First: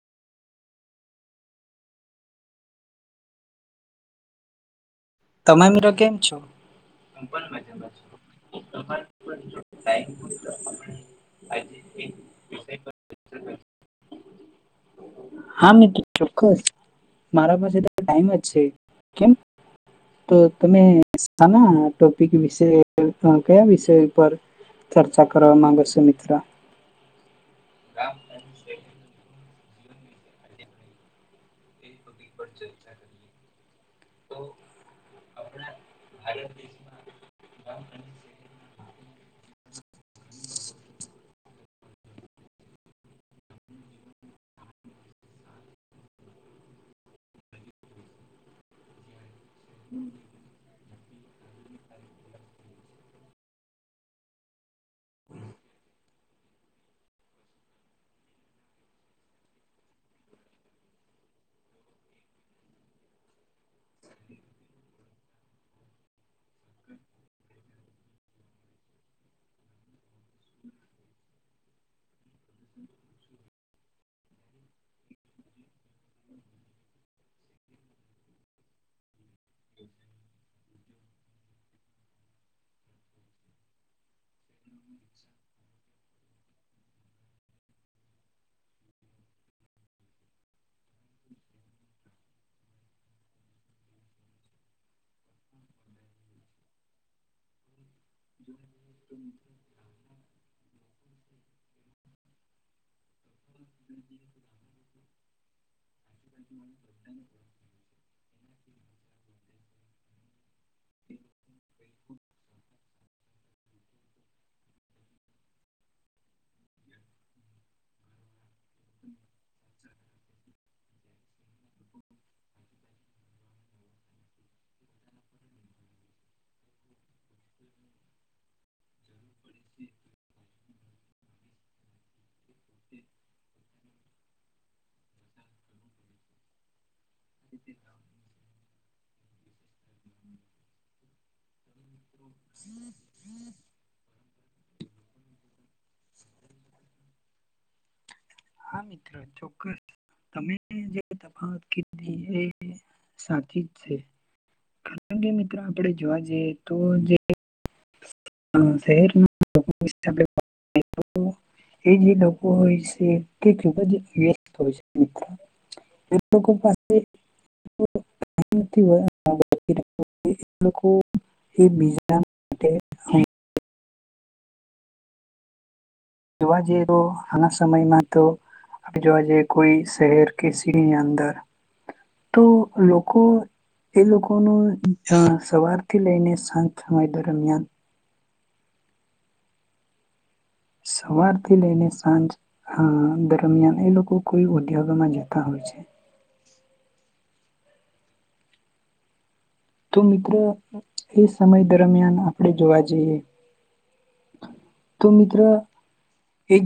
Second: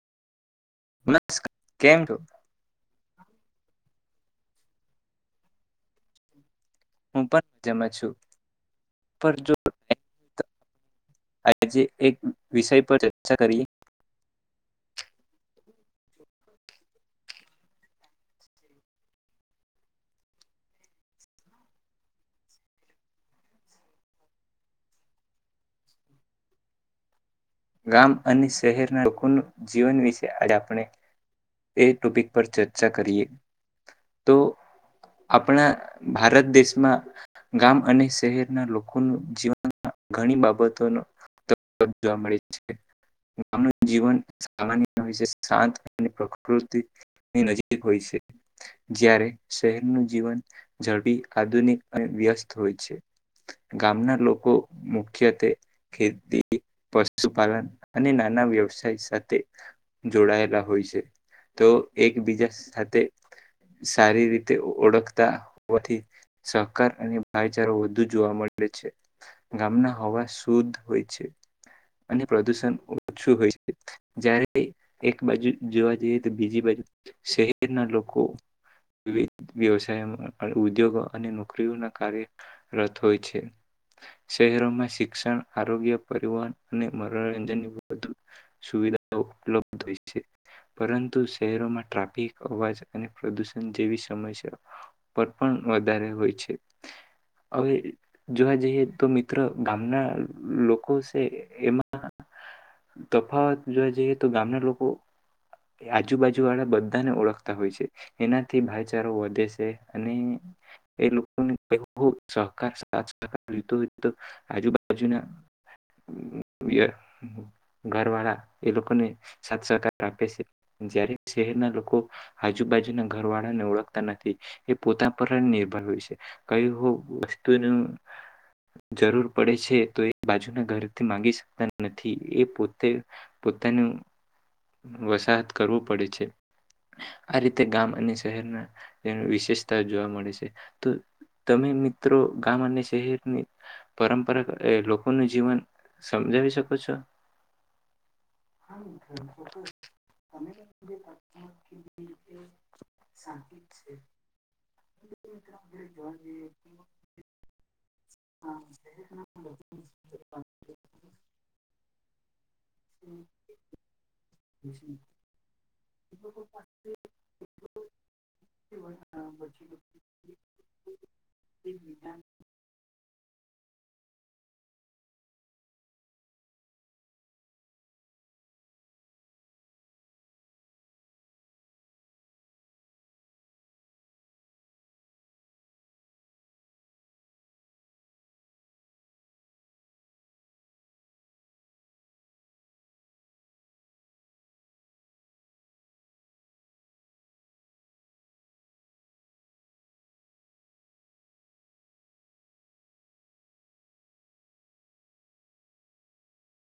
કેમ છો? તમે મરો કેમ છો? હું પણ મજામાં પણ જો છું. આજે એક વિષય પર ચર્ચા કરીએ. હા મિત્ર ચોક્કસ, મારા પાસે તો ટાઈમ જ છે કેમ? તો તમે સેના ટોપિક વિશે કયા વિષય ઉપર, ચર્ચા કરવા માંગો છો મિત્રો? ગામ અને શહેરના લોકોનો જીવન વિશે આડે આપણે એ ટોપિક પર ચર્ચા કરીએ, તો આપણા ભારત દેશમાં ગામ અને શહેરના લોકો લોકો નું જીવનમાં ઘણી બાબતો ન જોવા મળે. છે. ગામનું જીવન સામાન્ય હોય છે શાંત અને પ્રકૃતિ ની નજીક હોય છે. જ્યારે શહેરનું જીવન ઝડપી આધુનિક અને વ્યસ્ત હોય છે. ગામના લોકો મુખ્યત્વે ખેતી પસ પશુપાલન અને નાના વ્યવસાય સાથે જોડાયેલા હોય છે તો એકબીજા સાથે સારી રીતે ઓળખતા હોવાથી સહકાર અને ભાઈચારો વધુ જોવા મળે છે. ગામના હવા શુદ્ધ હોય છે. અને પ્રદુષણ ઓછું હોય છે. જ્યારે એક બાજુ જોવા જઈએ તો બીજી બાજુ શહેરના લોકો વિ વ્યવસાયમાં અને ઉદ્યોગો અને નોકરીઓના કાર્ય રત હોય છે. શહેરોમાં શિક્ષણ, આરોગ્ય, પરિવહન અને મનોરંજનની વધુ સુવિધાઓ ઉપલબ્ધ હોય છે પરંતુ શહેરોમાં ટ્રાફિક અવાજ અને પ્રદુષણ જેવી સમસ્યા પર પણ વધારે હોય છે. હવે જોવા જઈએ તો મિત્રો ગામના લોકો તે એમાં તો તફાવત જોવા જઈએ તો ગામના લોકો આજુબાજુ વાળા બધાને ઓળખતા હોય છે. એનાથી ભાઈચારો વધે છે અને એ લોકોનેતો ખૂબ સહકાર આજ [unintelligible] જોઈતો હોય તો આજુબાજુના ઘરવાળા એ લોકોને સાથ સહકાર આપે છે. જ્યારે શહેરના લોકો આજુબાજુના ઘર વાળાને ઓળખતા નથી એ પોતા પર જ નિર્ભર હોય છે કઈ વસ્તુ નું જરૂર પડે છે તો એ બાજુ બાજુના ઘરથી માગી સ પણ નથી એ પોતે પોતાનું વસાહત કરવો પડે છે. આ રીતે ગામ અને શહેરના તેની વિશેષતા જોવા મળે છે તો તમે એમ ત્રો ગામ અને શહેરની પરંપરાગત એ લોકોનું જીવન સમજાવી શકો છો? હા હમ મિત્ર હમ ચોક્કસ તમે જે તફાવત કીધી એ સાચી જ છે. કારણ કે મિત્રો આપડે તો જોવા જે જઈએ તો જે શહેરના લોકો [unintelligible] એ જે બ હોય છે. ખુબ જ વ્યસ્ત હોય છે એ લોકો પાસે [unintelligible] હમ જોવા જઈએ તો ઘણા સમયમાં તો આપણે જોવા જઈએ કોઈ શહેર કે સિટીની અંદર તો લોકો એ લોકોનું સવારથી લઈને સાંજ સમય દરમિયાન સવારથી લઈને સાંજ દરમિયાન એ લોકો કોઈ ઉદ્યોગમાં જતા હોય છે. તો મિત્ર એ સમય દરમિયાન આપડે જોવા જઈએ તો મિત્ર એક